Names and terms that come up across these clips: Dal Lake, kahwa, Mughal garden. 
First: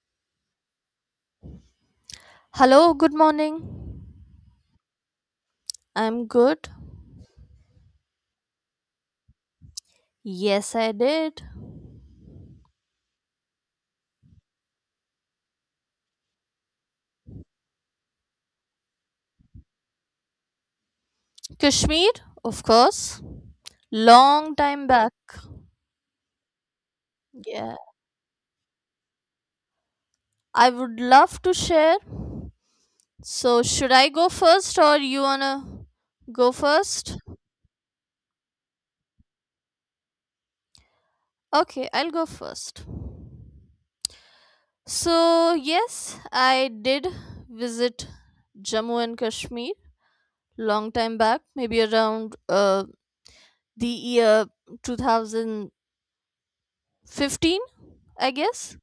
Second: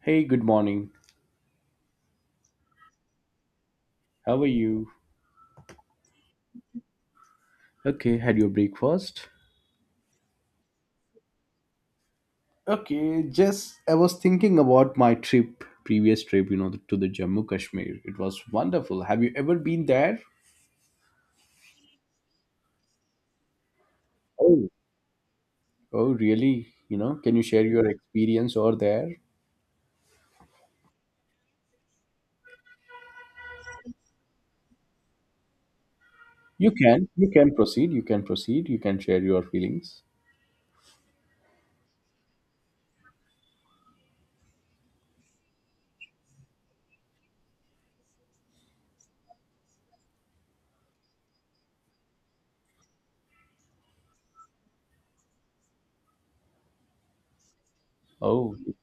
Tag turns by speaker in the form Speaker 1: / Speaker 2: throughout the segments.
Speaker 1: Hey, good morning.
Speaker 2: Hello, good morning.
Speaker 1: How are you?
Speaker 2: I'm good.
Speaker 1: Okay, had your breakfast?
Speaker 2: Yes, I did.
Speaker 1: Okay, just I was thinking about my trip, previous trip, you know, to the Jammu Kashmir. It was wonderful. Have you ever been there?
Speaker 2: Kashmir, of course. Long
Speaker 1: Oh,
Speaker 2: time back.
Speaker 1: oh, really? You know, can you share
Speaker 2: Yeah,
Speaker 1: your experience over there?
Speaker 2: I would love to share. So, should I go first or you wanna go
Speaker 1: You can,
Speaker 2: first?
Speaker 1: you can proceed, you can proceed, you can share your feelings.
Speaker 2: Okay, I'll go first. So, yes, I did visit Jammu and Kashmir long time back, maybe around the year 2015, I
Speaker 1: Oh,
Speaker 2: guess.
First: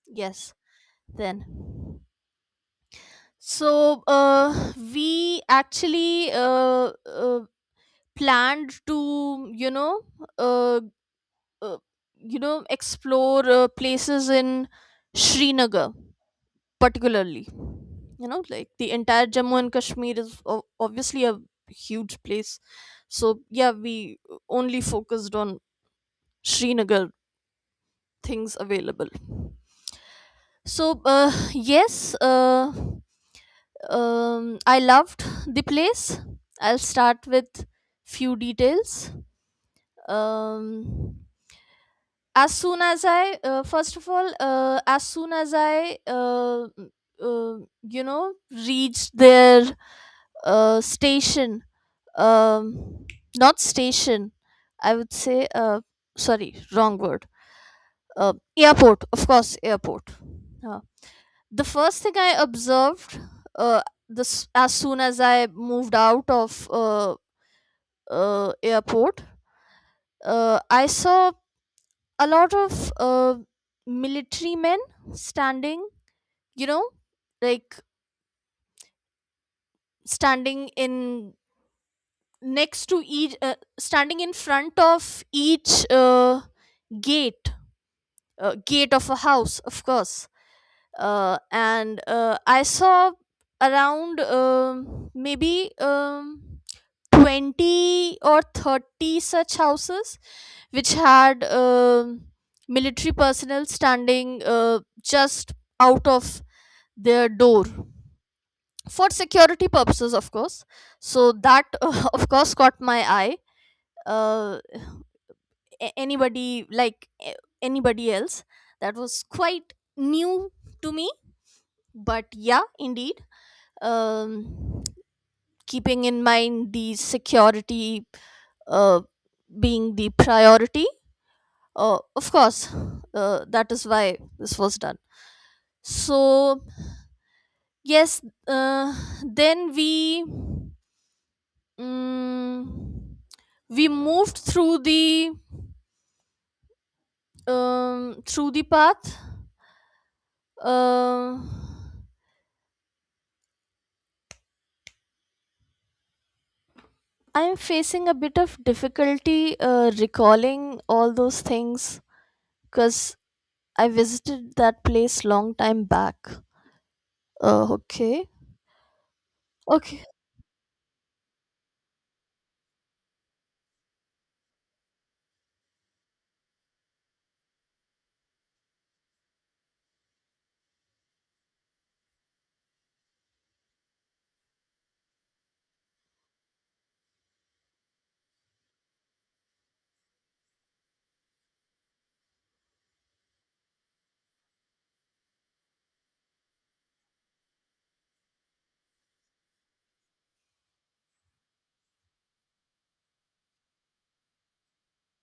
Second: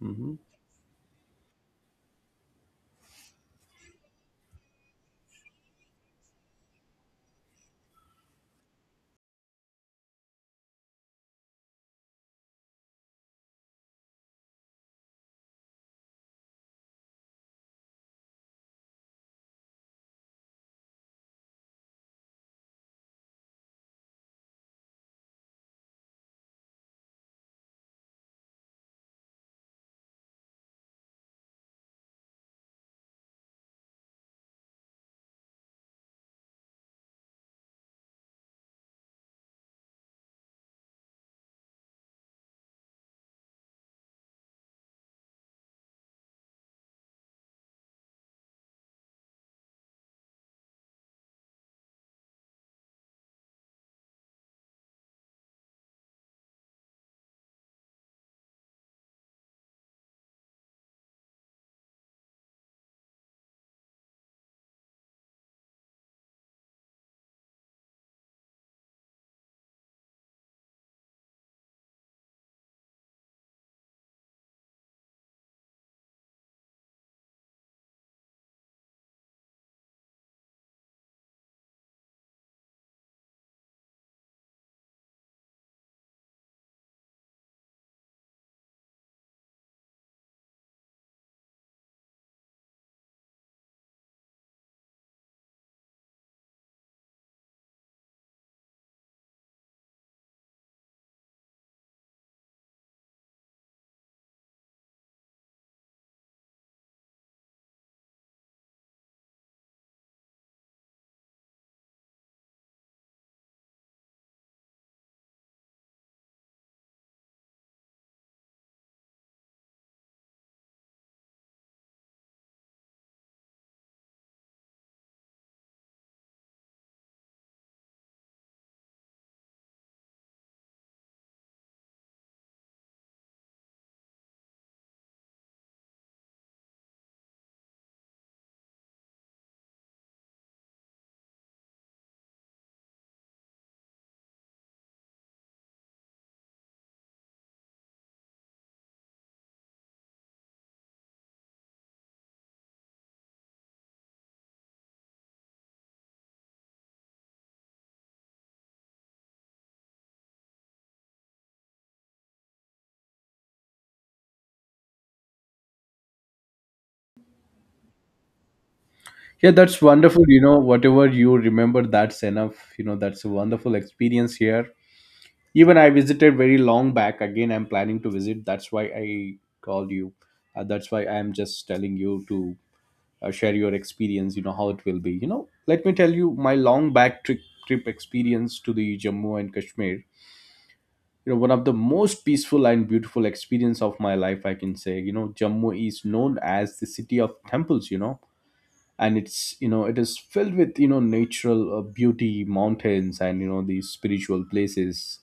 Speaker 1: hmm,
Speaker 2: Yes, then. So we actually planned to, uh, uh, you know, explore places in Srinagar, particularly. You know, like the entire Jammu and Kashmir is obviously a huge place. So yeah, we only focused on Srinagar things available so yes I loved the place. I'll start with few details. um, as soon as I first of all as soon as I uh, you know, reached their station. um, Not station, I would say, sorry, wrong word. uh, Airport, of course, airport. Uh, the first thing I observed, uh, this, as soon as I moved out of airport, I saw a lot of uh, military men standing, you know, like standing in next to each standing in front of each uh, gate, gate of a house, of course. And I saw around maybe 20 or 30 such houses which had military personnel standing just out of their door for security purposes, of course. So that of course caught my eye. uh, Anybody anybody else, that was quite new to me. But yeah, indeed, um, keeping in mind the security uh, being the priority. Of course, that is why this was done. So, yes, uh, then um, we moved through the path. Uh, I am facing a bit of difficulty recalling all those things because I visited that place long time back. Okay.
Speaker 1: yeah, that's
Speaker 2: Okay.
Speaker 1: wonderful. You know, whatever you remember, that's enough. You know, that's a wonderful experience here. Even I visited very long back. Again, I'm planning to visit. That's why I called you. That's why I'm just telling you to share your experience. You know how it will be. You know, let me tell you my long back trip experience to the Jammu and Kashmir. You know, one of the most peaceful and beautiful experience of my life, I can say. You know, Jammu is known as the city of temples. You know, and it is filled with natural beauty, mountains, and these spiritual places.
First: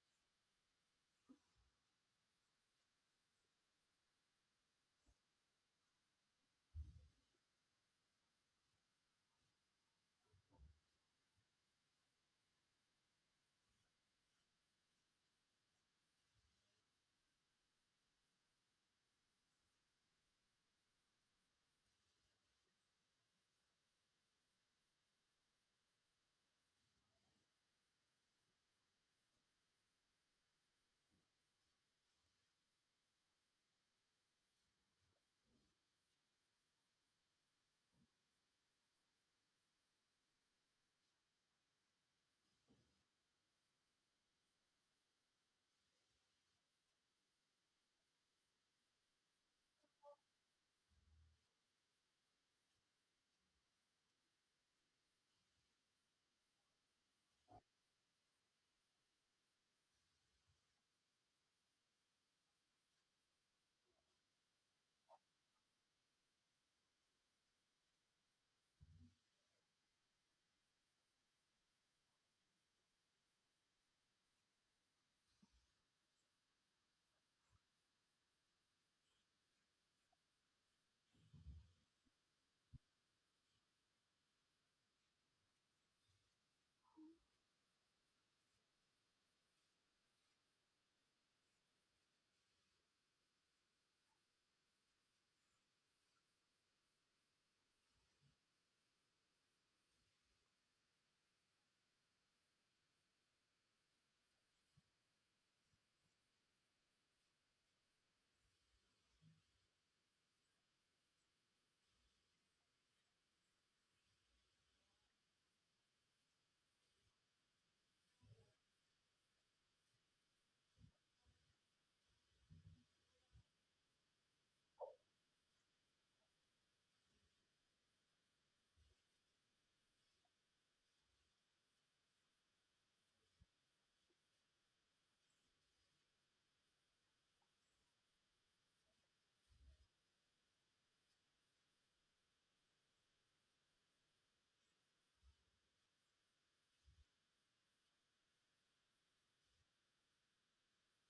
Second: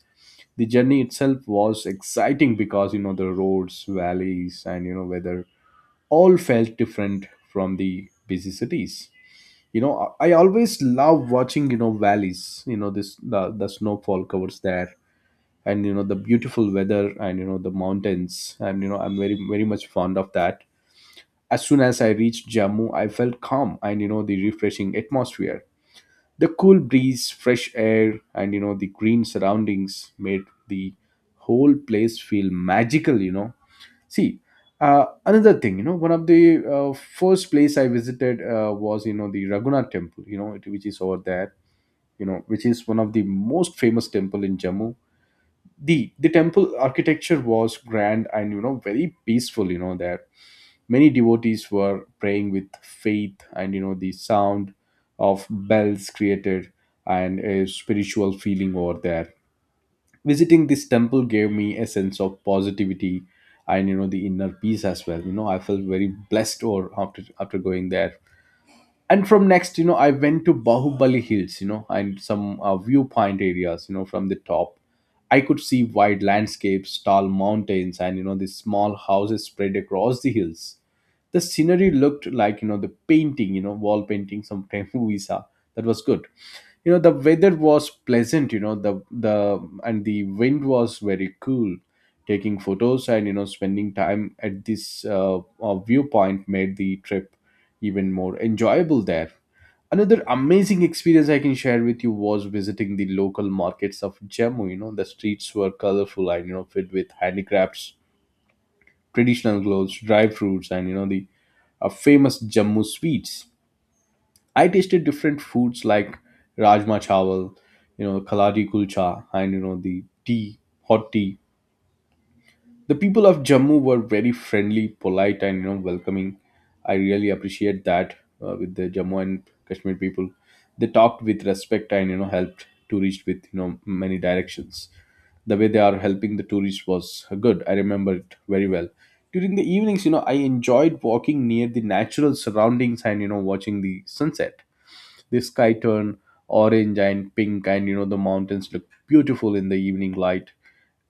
Speaker 1: The journey itself was exciting because you know the roads, valleys, and you know weather all felt different from the busy cities. You know, I always love watching you know valleys, you know the snowfall covers there, and you know the beautiful weather, and you know the mountains, and you know I'm very much fond of that. As soon as I reached Jammu, I felt calm and you know the refreshing atmosphere. The cool breeze, fresh air, and you know the green surroundings made the whole place feel magical, you know. See, another thing, you know, one of the first place I visited was you know the Raghunath temple, you know it, which is over there, you know, which is one of the most famous temple in Jammu. The temple architecture was grand and you know very peaceful, you know, there many devotees were praying with faith, and you know the sound of bells created and a spiritual feeling over there. Visiting this temple gave me a sense of positivity and you know the inner peace as well. You know, I felt very blessed or after going there. And from next, you know, I went to Bahubali hills, you know, and some viewpoint areas. You know, from the top I could see wide landscapes, tall mountains, and you know these small houses spread across the hills. The scenery looked like you know the painting, you know wall painting sometime we saw. That was good. You know, the weather was pleasant, you know the and the wind was very cool. Taking photos and you know spending time at this viewpoint made the trip even more enjoyable there. Another amazing experience I can share with you was visiting the local markets of Jammu. You know, the streets were colorful and you know filled with handicrafts, traditional clothes, dry fruits, and you know the famous Jammu sweets. I tasted different foods like rajma chawal, you know, kaladi kulcha, and you know the tea, hot tea. The people of Jammu were very friendly, polite, and you know welcoming. I really appreciate that with the Jammu and Kashmir people. They talked with respect and you know helped tourists with you know many directions. The way they are helping the tourists was good. I remember it very well. During the evenings, you know, I enjoyed walking near the natural surroundings and you know watching the sunset. The sky turned orange and pink, and you know the mountains looked beautiful in the evening light.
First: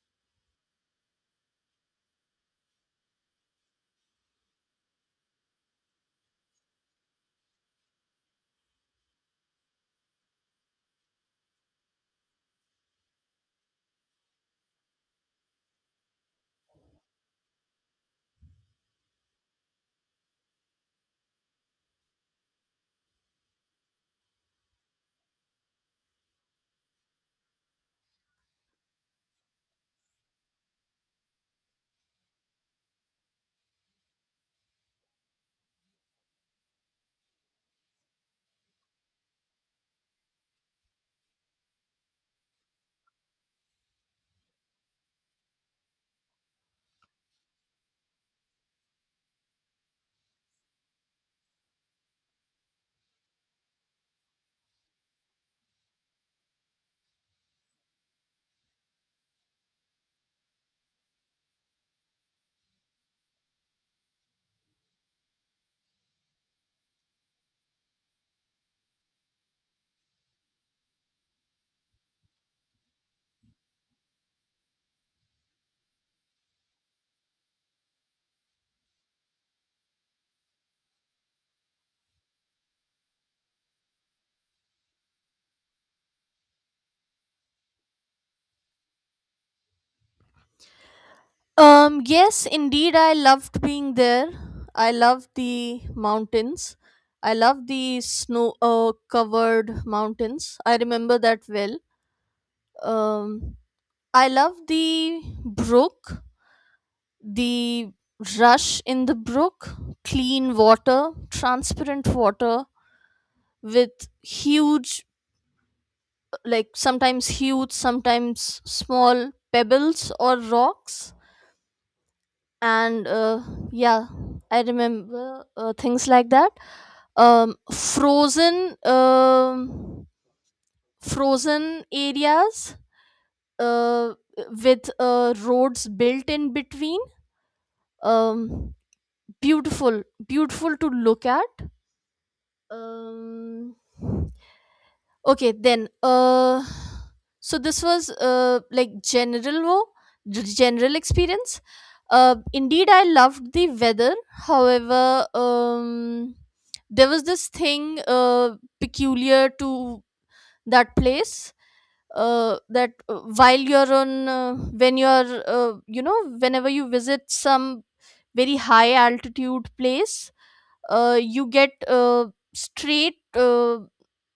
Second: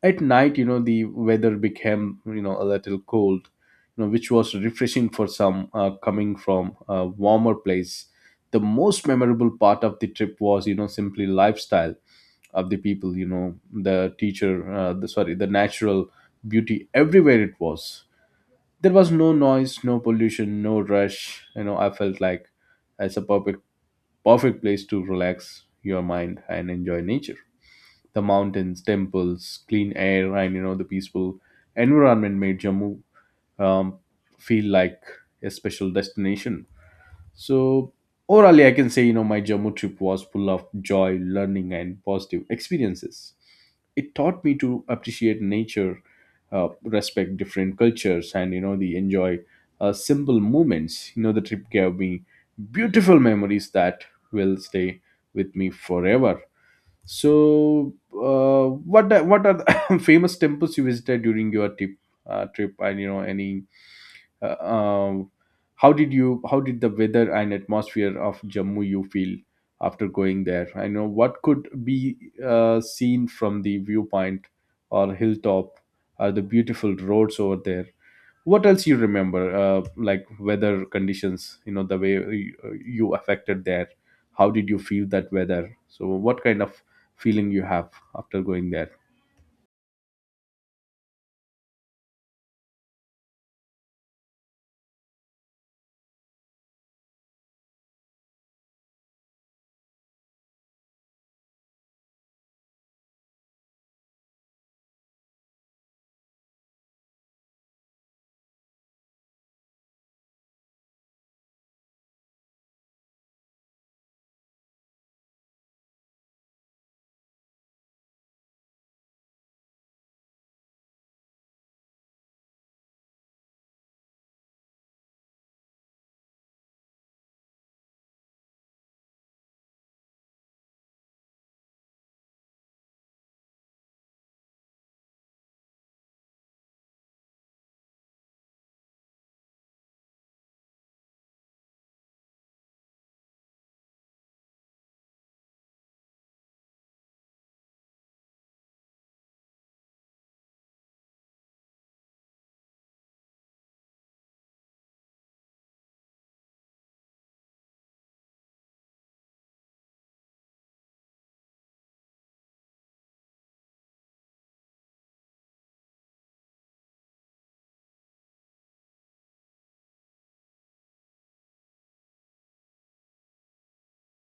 Speaker 1: At night, you know, the weather became you know a little cold, you know, which was refreshing for some coming from a warmer place. The most memorable part of the trip was you know simply lifestyle of the people. You know, the teacher, the natural beauty everywhere. It was there was no noise, no pollution, no rush. You know, I felt like it's a perfect place to relax your mind and enjoy nature. The mountains, temples, clean air, and you know the peaceful environment made Jammu, um, feel like a special destination. So orally, I can say you know my Jammu trip was full of joy, learning, and positive experiences. It taught me to appreciate nature, respect different cultures, and you know the enjoy simple moments. You know the trip gave me beautiful memories that will stay with me forever. So, what are the famous temples you visited during your trip? Trip and you know any uh, um, how did you how did the weather and atmosphere of Jammu you feel after going there? I know what could be seen from the viewpoint or hilltop or the beautiful roads over there. What else you remember, like weather conditions? You know the way you affected there. How did you feel that weather? So what kind of feeling you have after going there?
Speaker 2: Yes, indeed, I loved being there. I loved the mountains. I loved the snow covered mountains. I remember that well. Um I loved the brook, the rush in the brook, clean water, transparent water with huge, like sometimes huge, sometimes small pebbles or rocks. And yeah, I remember things like that. Frozen, frozen areas uh, with roads built in between. Um, Beautiful, beautiful to look at. Um, Okay, then. So this was like general experience. Indeed, I loved the weather. However, there was this thing peculiar to that place. That while you're on, when you're, you know, whenever you visit some very high altitude place, you get straight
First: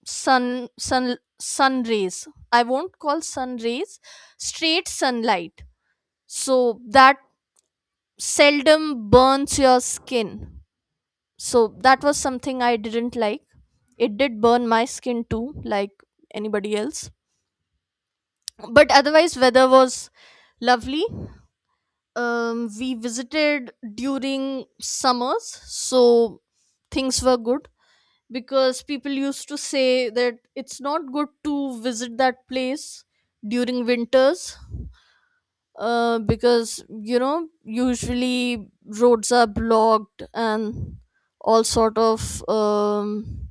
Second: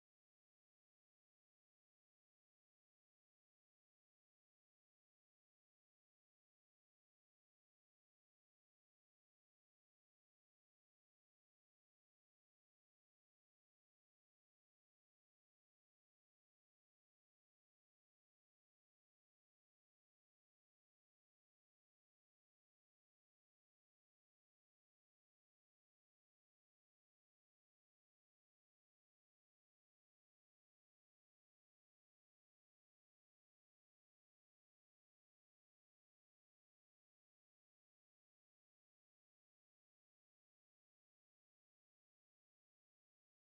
Speaker 2: sun sun sun rays I won't call sun rays, straight sunlight. So that seldom burns your skin. So that was something I didn't like. It did burn my skin too, like anybody else. But otherwise weather was lovely. We visited during summers, so things were good, because people used to say that it's not good to visit that place during winters because, you know, usually roads are blocked and all sort of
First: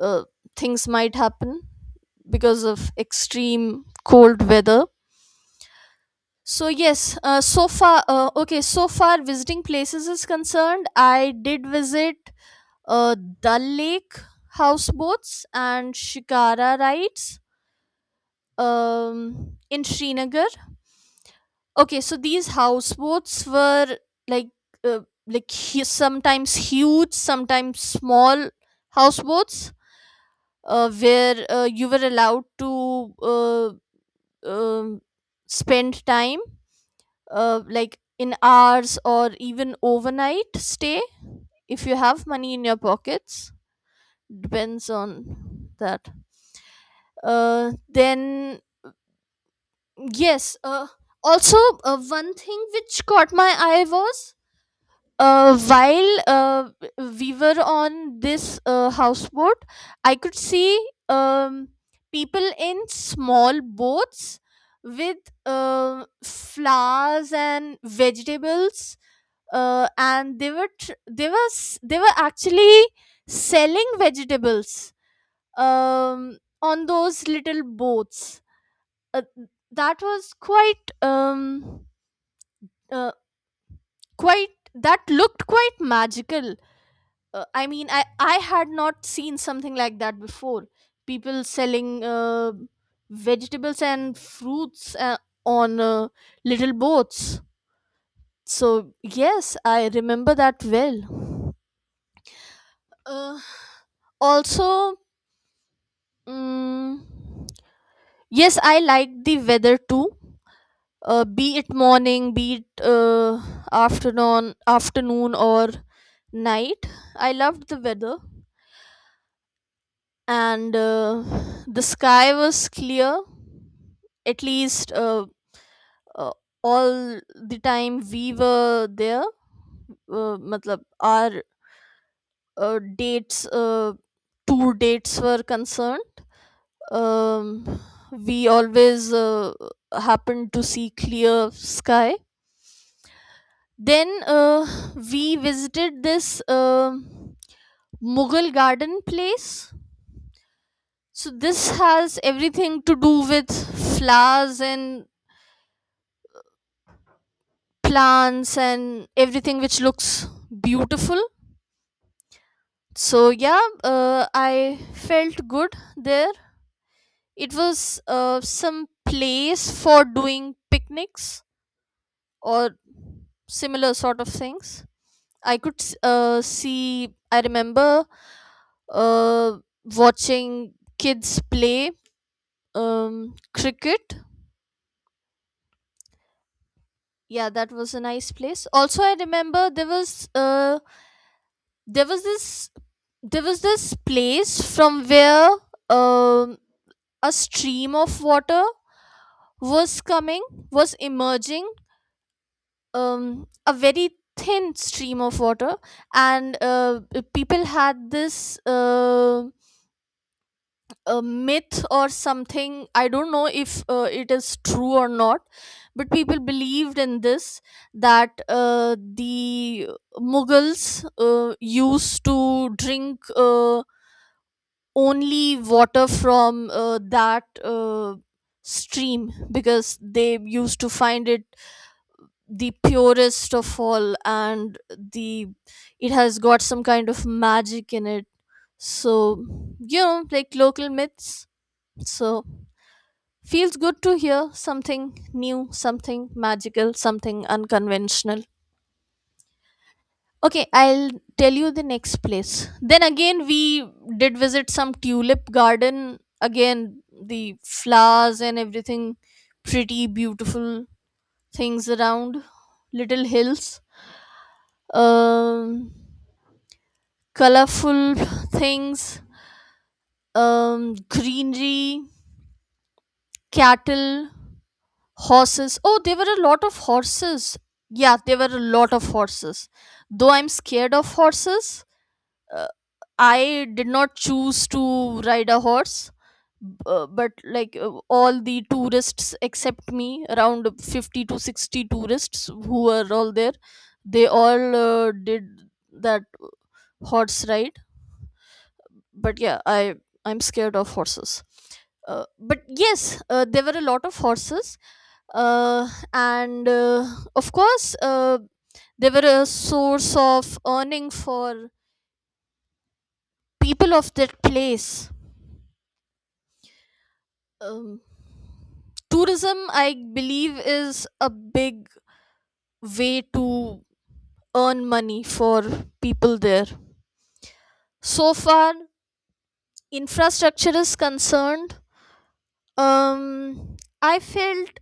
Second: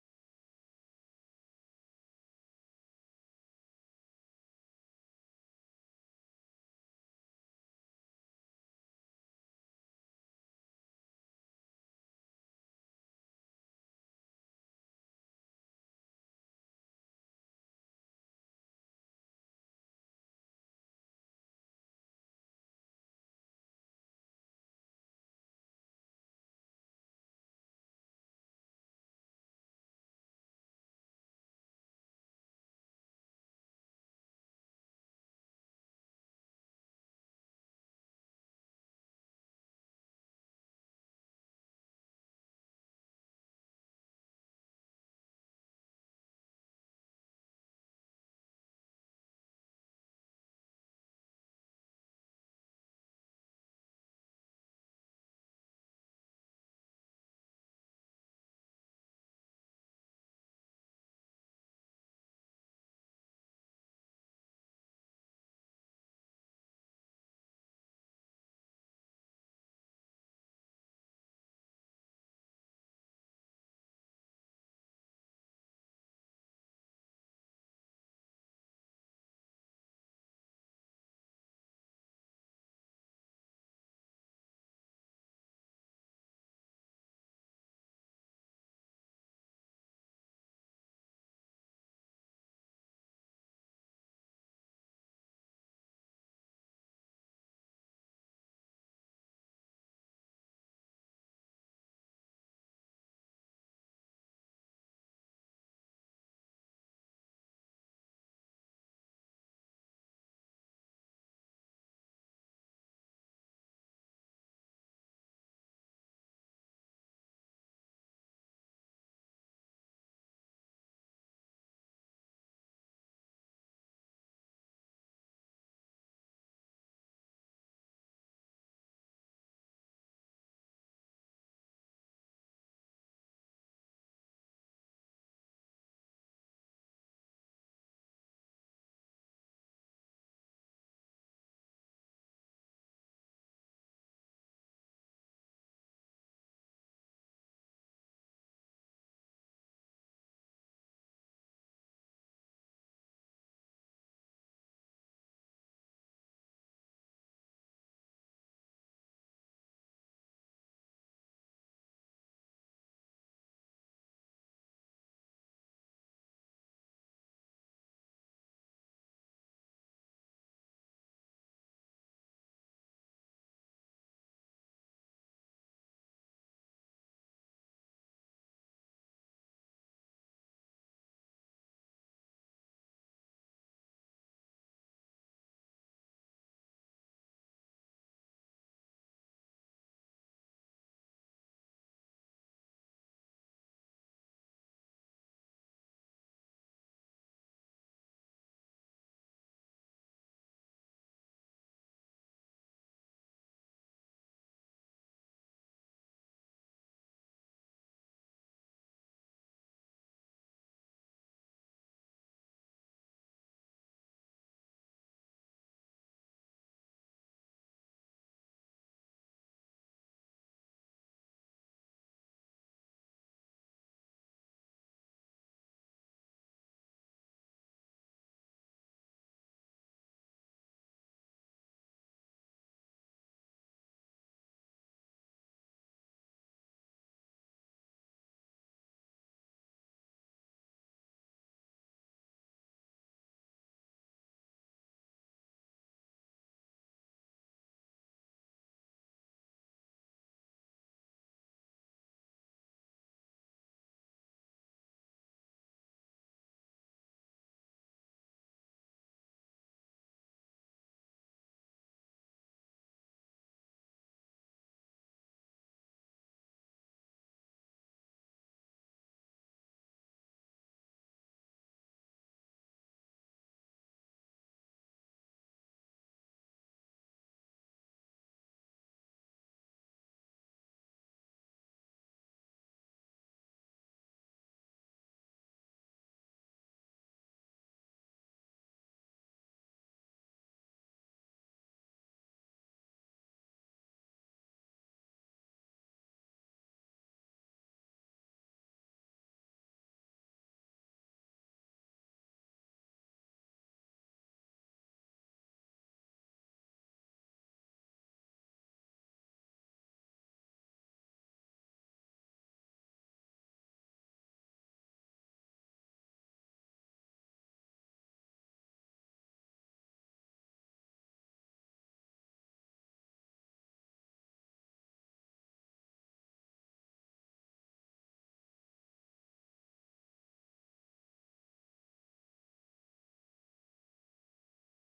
Speaker 2: uh, things might happen because of extreme cold weather. So yes, so far visiting places is concerned, I did visit uh, Dal Lake, houseboats and shikara rides in Srinagar. Okay, so these houseboats were like uh, sometimes huge, sometimes small houseboats where you were allowed to um spend time, like in hours or even overnight stay if you have money in your pockets, depends on that. Then yes, also, one thing which caught my eye was, while we were on this houseboat, I could see um, people in small boats with flowers and vegetables, and they were they were actually selling vegetables on those little boats. uh, that was quite uh, that looked quite magical. I mean, I had not seen something like that before, people selling vegetables and fruits on little boats. So yes, I remember that well. uh, Also, mm yes, I liked the weather too. Be it morning, be it afternoon, or night, I loved the weather. And the sky was clear, at least uh, all the time we were there. Matlab, our dates, tour dates were concerned, um, we always happened to see clear sky. Then we visited this Mughal garden place. So this has everything to do with flowers and plants and everything which looks beautiful. So yeah, I felt good there. It was some place for doing picnics or similar sort of things. I could see. I remember uh, watching kids play cricket. Yeah, that was a nice place. Also, I remember there was there was this there was this place from where um, a stream of water was coming, was emerging, a very thin stream of water. And people had this. A myth or something, I don't know if it is true or not, but people believed in this, that the Mughals used to drink only water from that stream, because they used to find it the purest of all, and the it has got some kind of magic in it. So, you know, like local myths. So feels good to hear something new, something magical, something unconventional. Okay, I'll tell you the next place. Then again, we did visit some tulip garden. Again, the flowers and everything, pretty beautiful things around, little hills, um, colorful things, greenery, cattle. Horses. Oh, there were a lot of horses. Yeah, there were a lot of horses. Though I'm scared of horses, I did not choose to ride a horse. But like all the tourists except me, around 50 to 60 tourists who were all there, they all did that horse ride. But yeah, I'm scared of horses. But yes, there were a lot of horses uh, and of course they were a source of earning for people of that place. um, Tourism, I believe, is a big way to earn money for people there. So far infrastructure is concerned, um, I felt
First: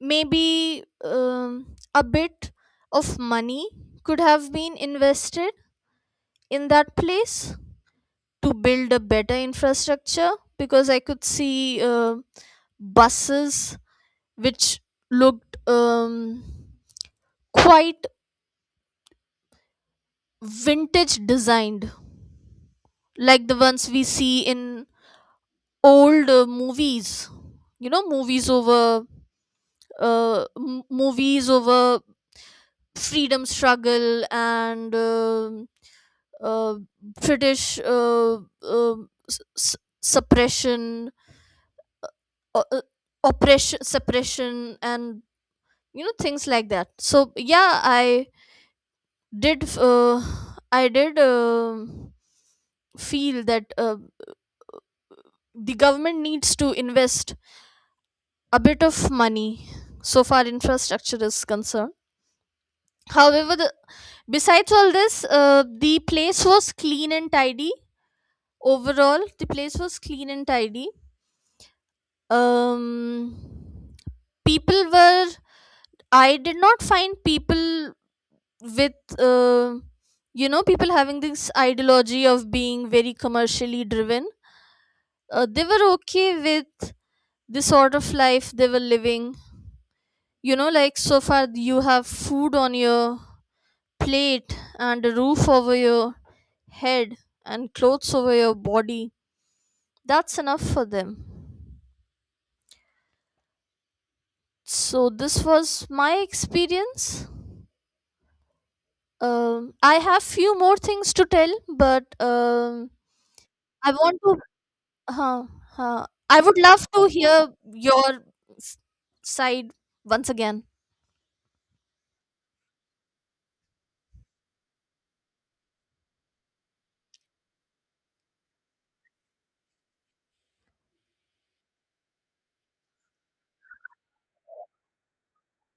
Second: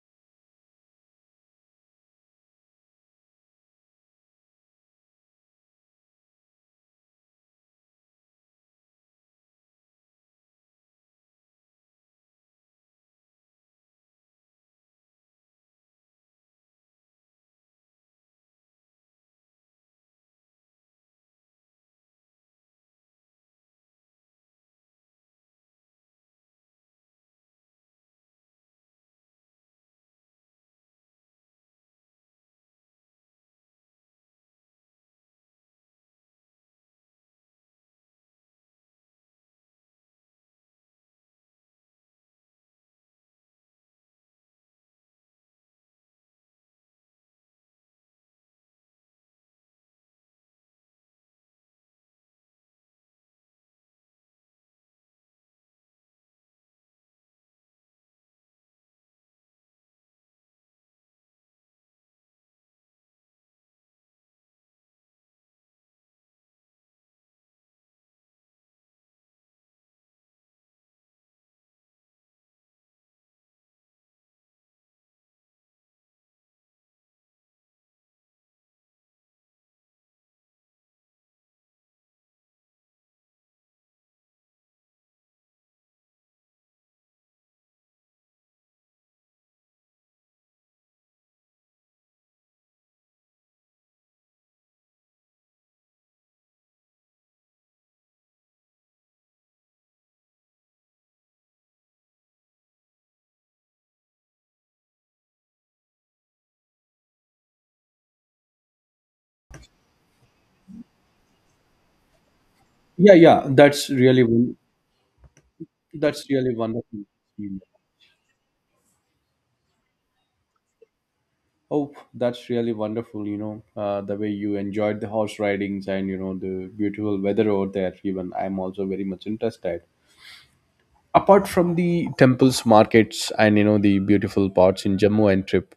Speaker 2: maybe a bit of money could have been invested in that place to build a better infrastructure, because I could see buses which looked quite vintage designed, like the ones we see in old movies. You know, movies over uh, m- movies over freedom struggle and uh, British suppression, o- uh, oppression, suppression, and you know things like that. So yeah, did uh, I did feel that the government needs to invest a bit of money so far infrastructure is concerned. However, besides all this, the place was clean and tidy. Overall, the place was clean and tidy. um People were, I did not find people with, you know, people having this ideology of being very commercially driven. They were okay with the sort of life they were living. You know, like, so far you have food on your plate and a roof over your head and clothes over your body, that's enough for them. So this was my experience. I have few more things to tell, but
Speaker 1: Yeah that's
Speaker 2: I want
Speaker 1: really
Speaker 2: to Huh, huh.
Speaker 1: that's
Speaker 2: I
Speaker 1: really
Speaker 2: would love
Speaker 1: wonderful.
Speaker 2: to hear your s- side once again.
Speaker 1: Oh, that's really wonderful, you know, the way you enjoyed the horse ridings and, you know, the beautiful weather over there, even. I'm also very much interested. Apart from the temples, markets, and, you know, the beautiful parts in Jammu and trip,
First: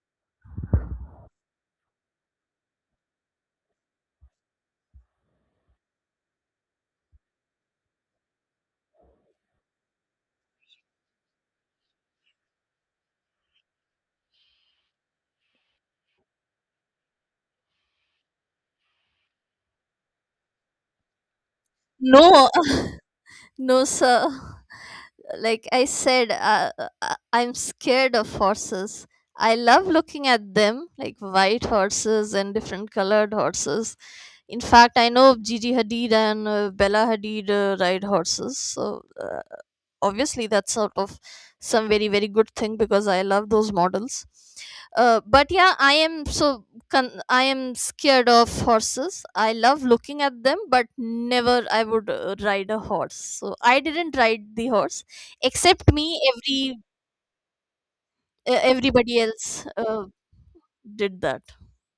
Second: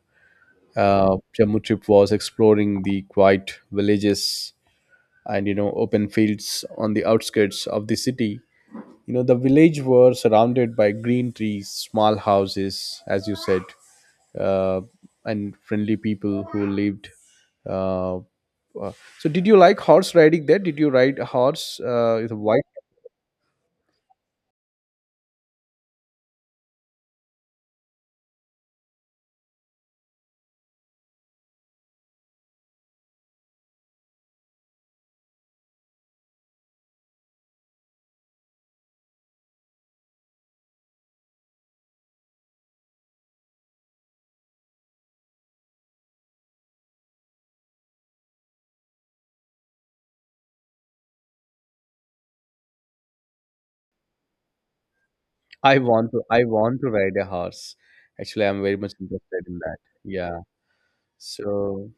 Speaker 1: Jammu trip was exploring the quiet villages and, you know, open fields on the outskirts of the city. You know, the village were surrounded by green trees, small houses, as you said, uh, and friendly people who lived. uh, Wow. So did you like horse riding there? Did you ride a horse with a
Speaker 2: No,
Speaker 1: white?
Speaker 2: no, sir. Like I said, I'm scared of horses. I love looking at them, like white horses and different colored horses. In fact, I know Gigi Hadid and Bella Hadid ride horses, so obviously that's sort of some very very good thing, because I love those models. But yeah, I am scared of horses. I love looking at them, but never I would ride a horse, so I didn't ride the horse.
Speaker 1: I
Speaker 2: Except
Speaker 1: want
Speaker 2: me,
Speaker 1: to. I
Speaker 2: every
Speaker 1: want to ride a horse. Actually, I'm very much
Speaker 2: everybody
Speaker 1: interested in
Speaker 2: else
Speaker 1: that. Yeah.
Speaker 2: did that.
Speaker 1: So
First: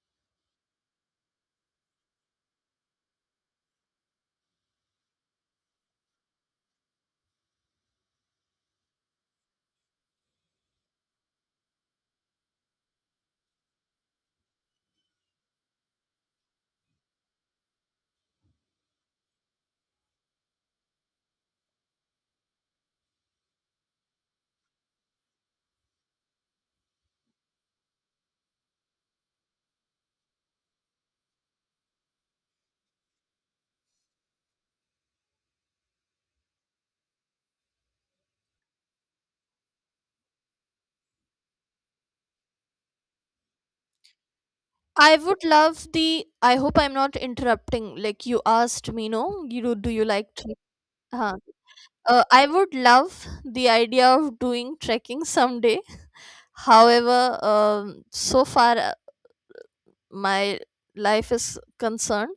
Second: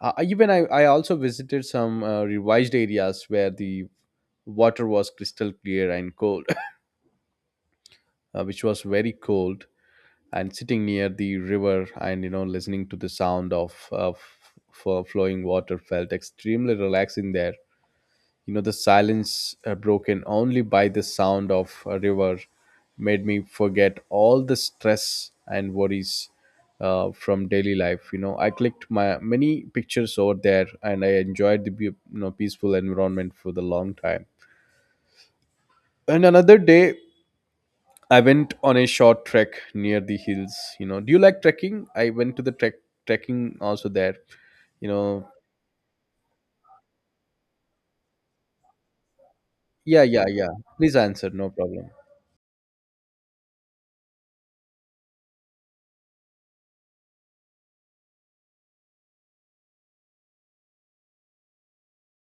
Speaker 1: even I also visited some revised areas where the water was crystal clear and cold, which was very cold. And sitting near the river and you know listening to the sound of flowing water felt extremely relaxing there. You know, the silence broken only by the sound of a river made me forget all the stress and worries from daily life. You know, I clicked my many pictures over there, and I enjoyed the you know peaceful environment for the long time. And another day, I went on a short trek near the hills. You know, do you like trekking? I went to the trekking also there. You
Speaker 2: I
Speaker 1: know,
Speaker 2: would love the, I hope I'm not interrupting, like you asked me. No, you do
Speaker 1: yeah,
Speaker 2: you
Speaker 1: yeah,
Speaker 2: like
Speaker 1: yeah. Please answer,
Speaker 2: huh.
Speaker 1: no problem.
Speaker 2: I would love the idea of doing trekking someday. However, so far my life is concerned,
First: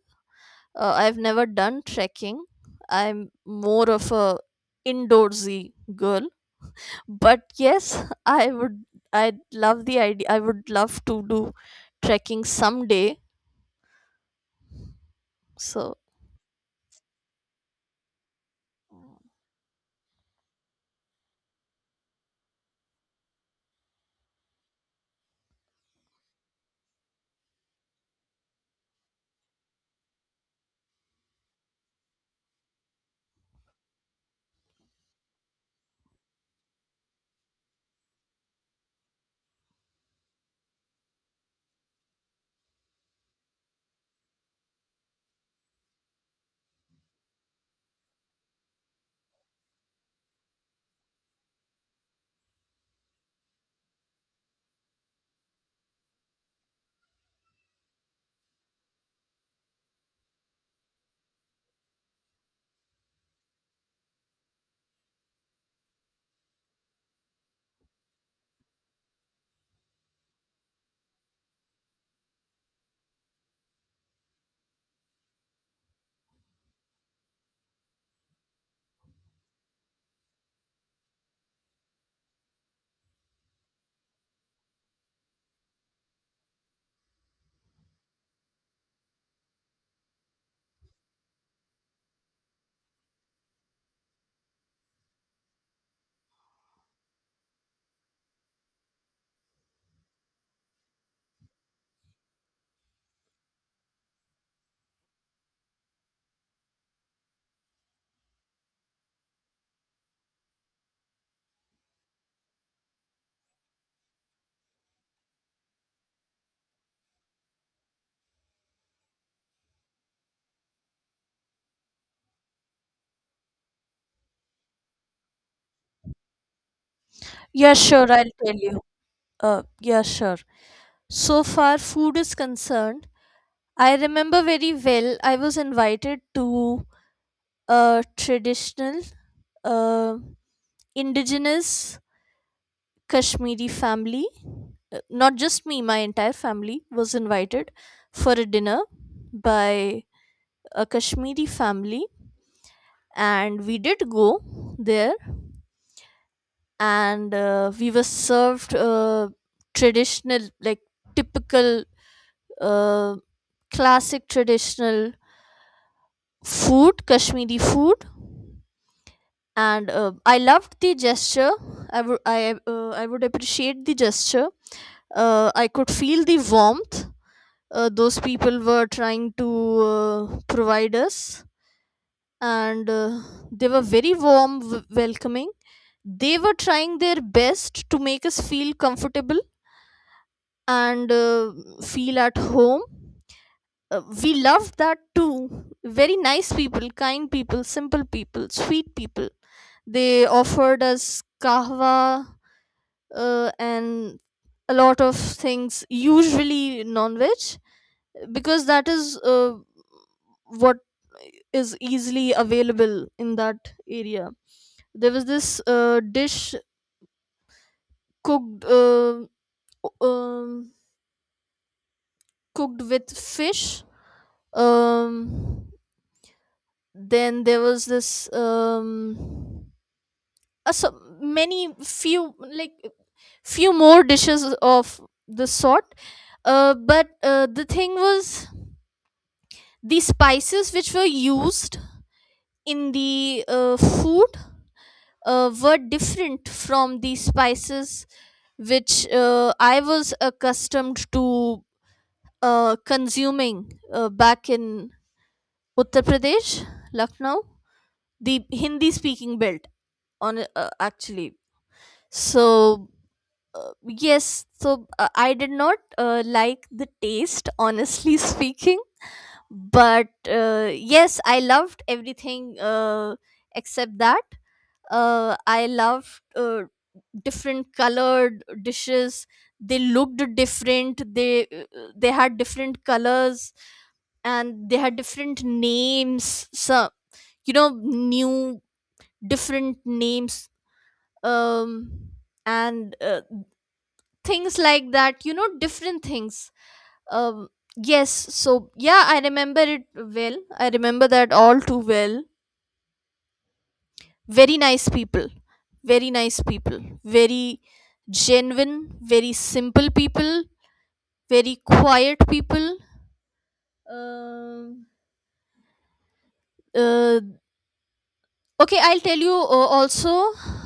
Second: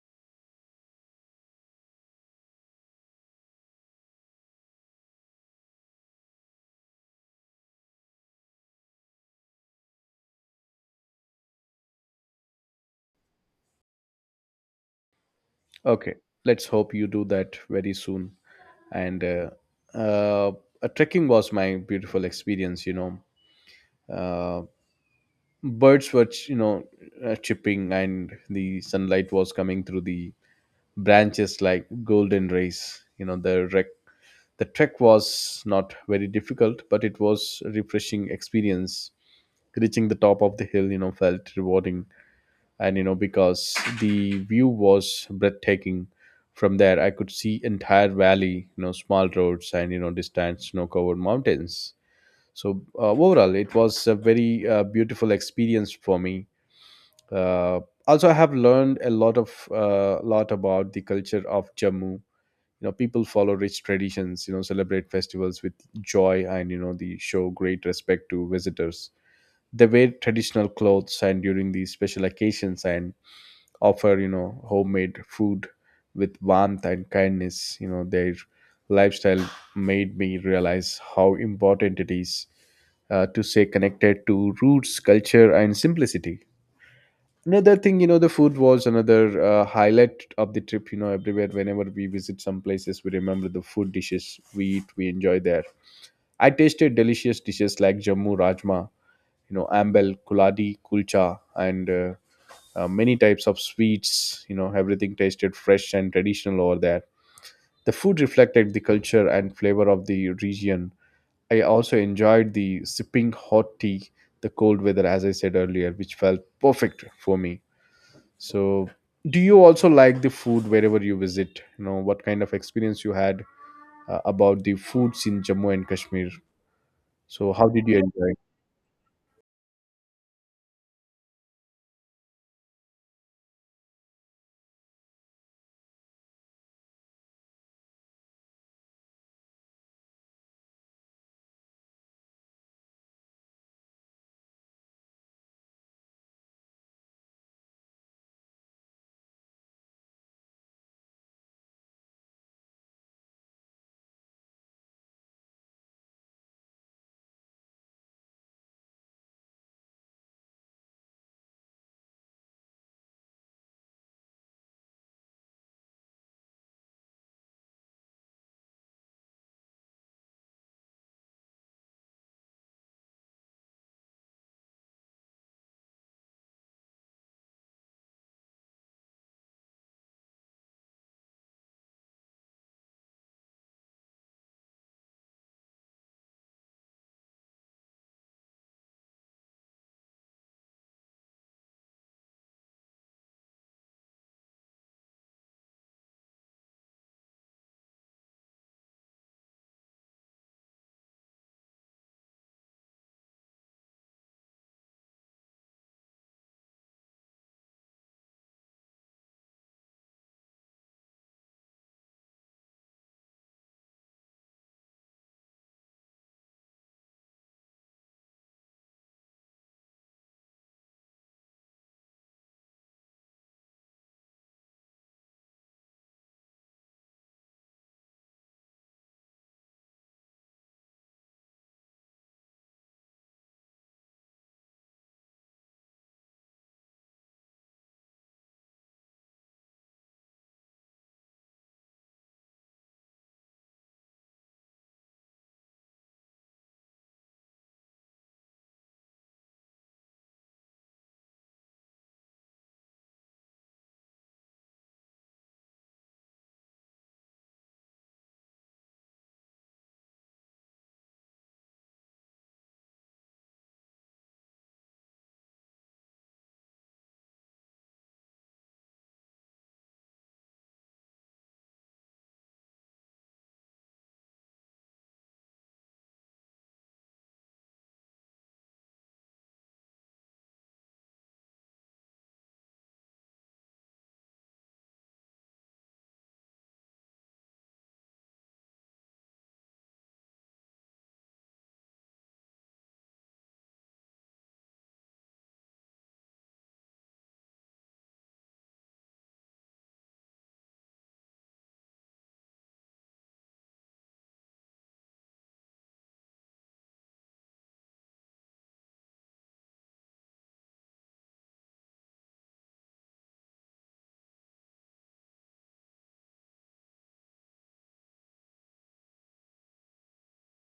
Speaker 2: I've never done trekking. I'm more of a indoorsy girl. But yes, I would. I love the idea. I would love to do trekking someday. So
Speaker 1: Okay, let's hope you do that very soon. And uh, trekking was my beautiful experience. You know, uh, birds were you know chirping, and the sunlight was coming through the branches like golden rays. You know, the trek was not very difficult, but it was a refreshing experience. Reaching the top of the hill, you know, felt rewarding and you know because the view was breathtaking. From there I could see entire valley, you know small roads, and you know distant snow covered mountains. So overall it was a very beautiful experience for me. uh, Also, I have learned a lot of lot about the culture of Jammu. You know, people follow rich traditions, you know celebrate festivals with joy, and you know they show great respect to visitors. They wear traditional clothes and during these special occasions and offer you know homemade food with warmth and kindness. You know, their lifestyle made me realize how important it is to stay connected to roots, culture, and simplicity. Another thing, you know, the food was another highlight of the trip. You know, everywhere whenever we visit some places we remember the food dishes we eat we enjoy there. I tasted delicious dishes like Jammu rajma, you know ambal kuladi kulcha, and many types of sweets. You know, everything tasted fresh and traditional over there. The food reflected the culture and flavor of the region. I also enjoyed the sipping hot tea, the cold weather as I said earlier, which felt perfect for me. So do you also like the food wherever you visit? You know, what kind of experience you had about the foods in Jammu and Kashmir? So how
Speaker 2: yeah,
Speaker 1: did you
Speaker 2: sure.
Speaker 1: enjoy
Speaker 2: I'll
Speaker 1: it?
Speaker 2: tell you. Yeah, sure. So far, food is concerned. I remember very well. I was invited to traditional uh, indigenous Kashmiri family. Not just me, my entire family was invited for a dinner by a Kashmiri family, and we did go there, and we were served traditional, like typical, uh, classic traditional food, Kashmiri food. And I loved the gesture. I would appreciate the gesture. I could feel the warmth those people were trying to provide us. And they were very welcoming. They were trying their best to make us feel comfortable and feel at home. We loved that too. Very nice people, kind people, simple people, sweet people. They offered us kahwa, and a lot of things, usually non-veg, because that is what is easily available in that area. There was this dish cooked o- um, cooked with fish. um, then there was this a, so many few like few more dishes of the sort. But The thing was, the spices which were used in the food were different from the spices which I was accustomed to consuming back in Uttar Pradesh, Lucknow, the Hindi speaking belt, on actually. So, yes, so I did not like the taste, honestly speaking. But yes, I loved everything except that. I loved different colored dishes. They looked different, they had different colors, and they had different names, so you know, new, different names. Um and Things like that, you know, different things. um yes, so yeah, I remember it well. I remember that all too well. Very nice people, very nice people, very genuine, very simple people, very quiet people. um uh, okay, I'll tell you also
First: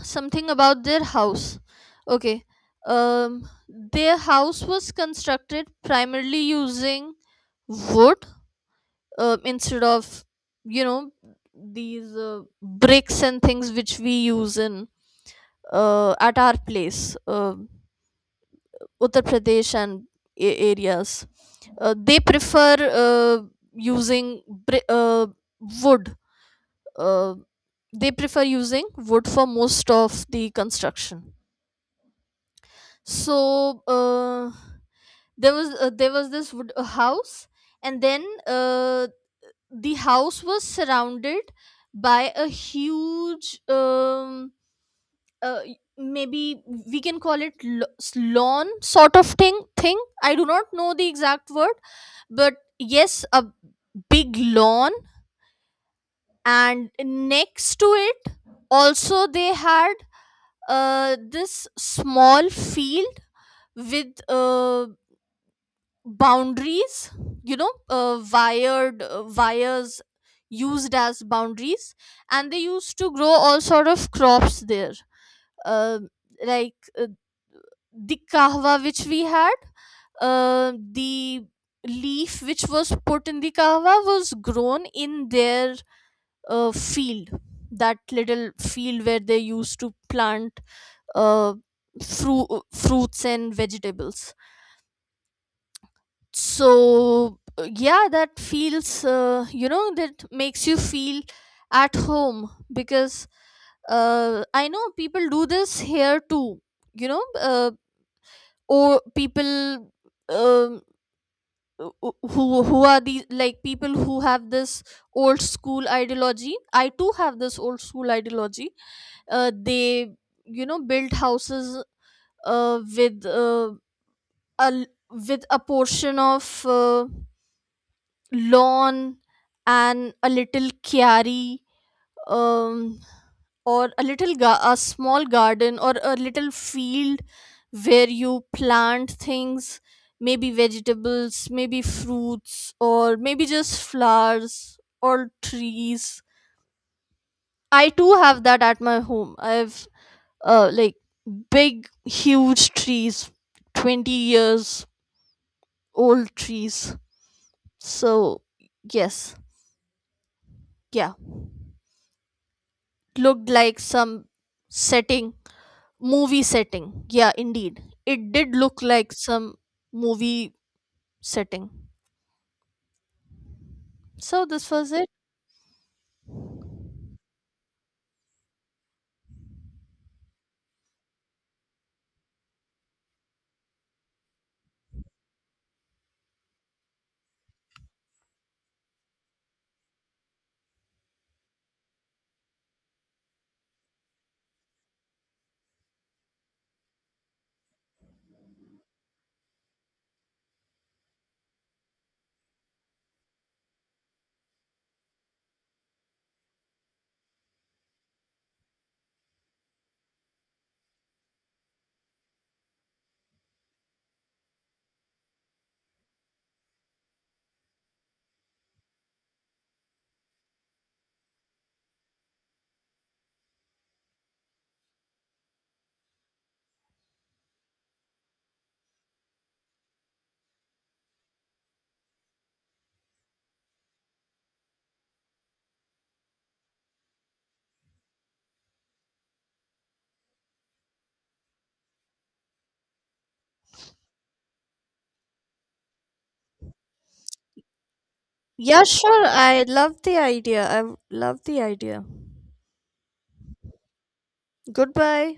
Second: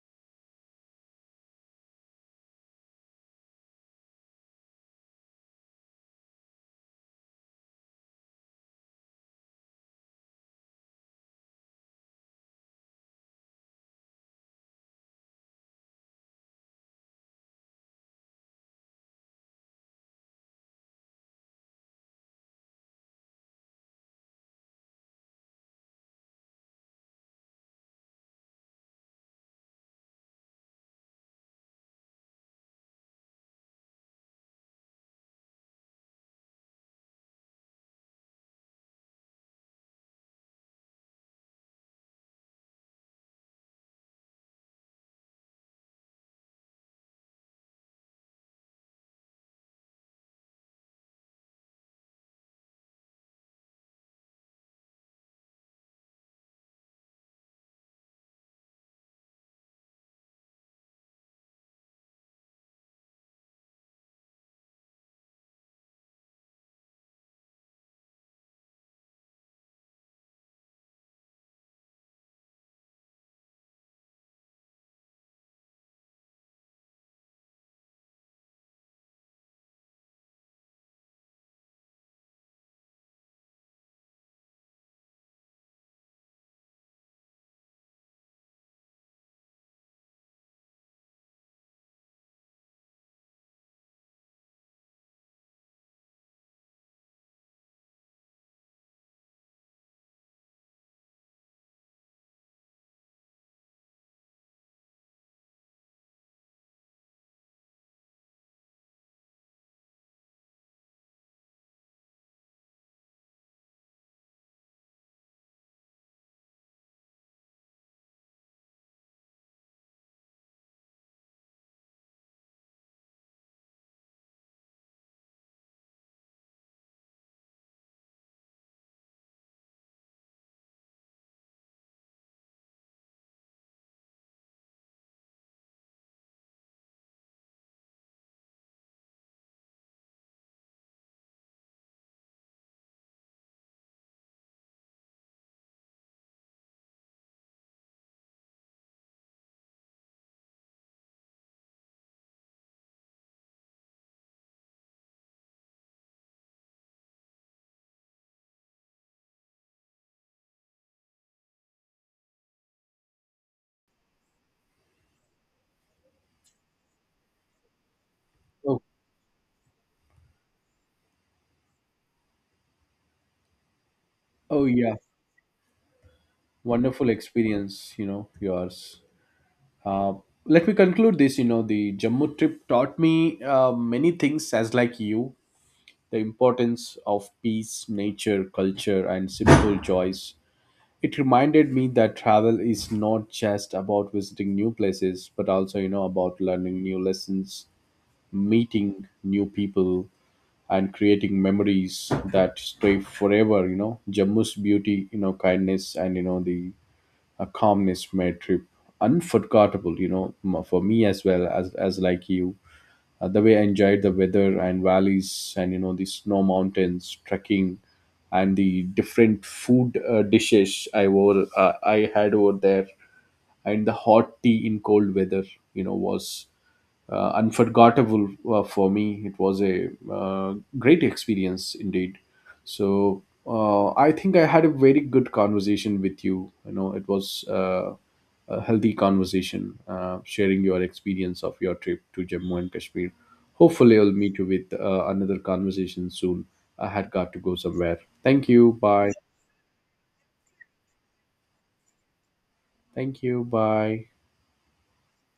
Speaker 2: something about their house. Okay. um their house was constructed primarily using wood, instead of, you know, these bricks and things which we use in at our place, uh, Uttar Pradesh and areas. They prefer uh, using bri- uh, wood. uh, they prefer using wood for most of the construction. So uh, there was this wood a house, and then the house was surrounded by a huge uh, maybe we can call it lawn sort of thing, I do not know the exact word, but yes, a big lawn. And next to it also they had this small field with boundaries, you know, wired wires used as boundaries, and they used to grow all sort of crops there. uh, like the kahwa which we had, the leaf which was put in the kahwa was grown in their field, that little field where they used to plant uh, fruits and vegetables. So yeah, that feels you know, that makes you feel at home, because I know people do this here too, you know. Or people, um, who are these, like, people who have this old school ideology. I too have this old school ideology. They, you know, build houses with a l- with a portion of lawn and a little chiari, um, or a little a small garden or a little field where you plant things, maybe vegetables, maybe fruits, or maybe just flowers or trees. I too have that at my home. I have like big huge trees, 20 years old trees. So yes. Yeah, looked like some setting, movie setting. Yeah, indeed. It did
Speaker 1: Oh,
Speaker 2: look like some movie setting. So
Speaker 1: oh
Speaker 2: this was
Speaker 1: yeah,
Speaker 2: it.
Speaker 1: wonderful experience you know yours. Uh, Let me conclude this. You know, the Jammu trip taught me many things, as like you, the importance of peace, nature, culture, and simple joys. It reminded me that travel is not just about visiting new places, but also, you know, about learning new lessons, meeting new people, and creating memories that stay forever. You know, Jammu's beauty, you know, kindness, and you know the a calmness from a trip unforgettable, you know for me as well as like you. The way I enjoyed the weather and valleys, and you know the snow mountains, trekking, and the different food dishes I had over there, and the hot tea in cold weather, you know was unforgettable for me. It was a great experience indeed. So I think I had a very good conversation with you. You know, it was a healthy conversation, sharing your experience of your trip to Jammu and Kashmir. Hopefully, I'll meet you with another conversation soon. I had got to go somewhere. Thank you.
Speaker 2: Yeah,
Speaker 1: Bye.
Speaker 2: sure. I love the idea. I love the idea.
Speaker 1: Thank you. Bye.
Speaker 2: Goodbye.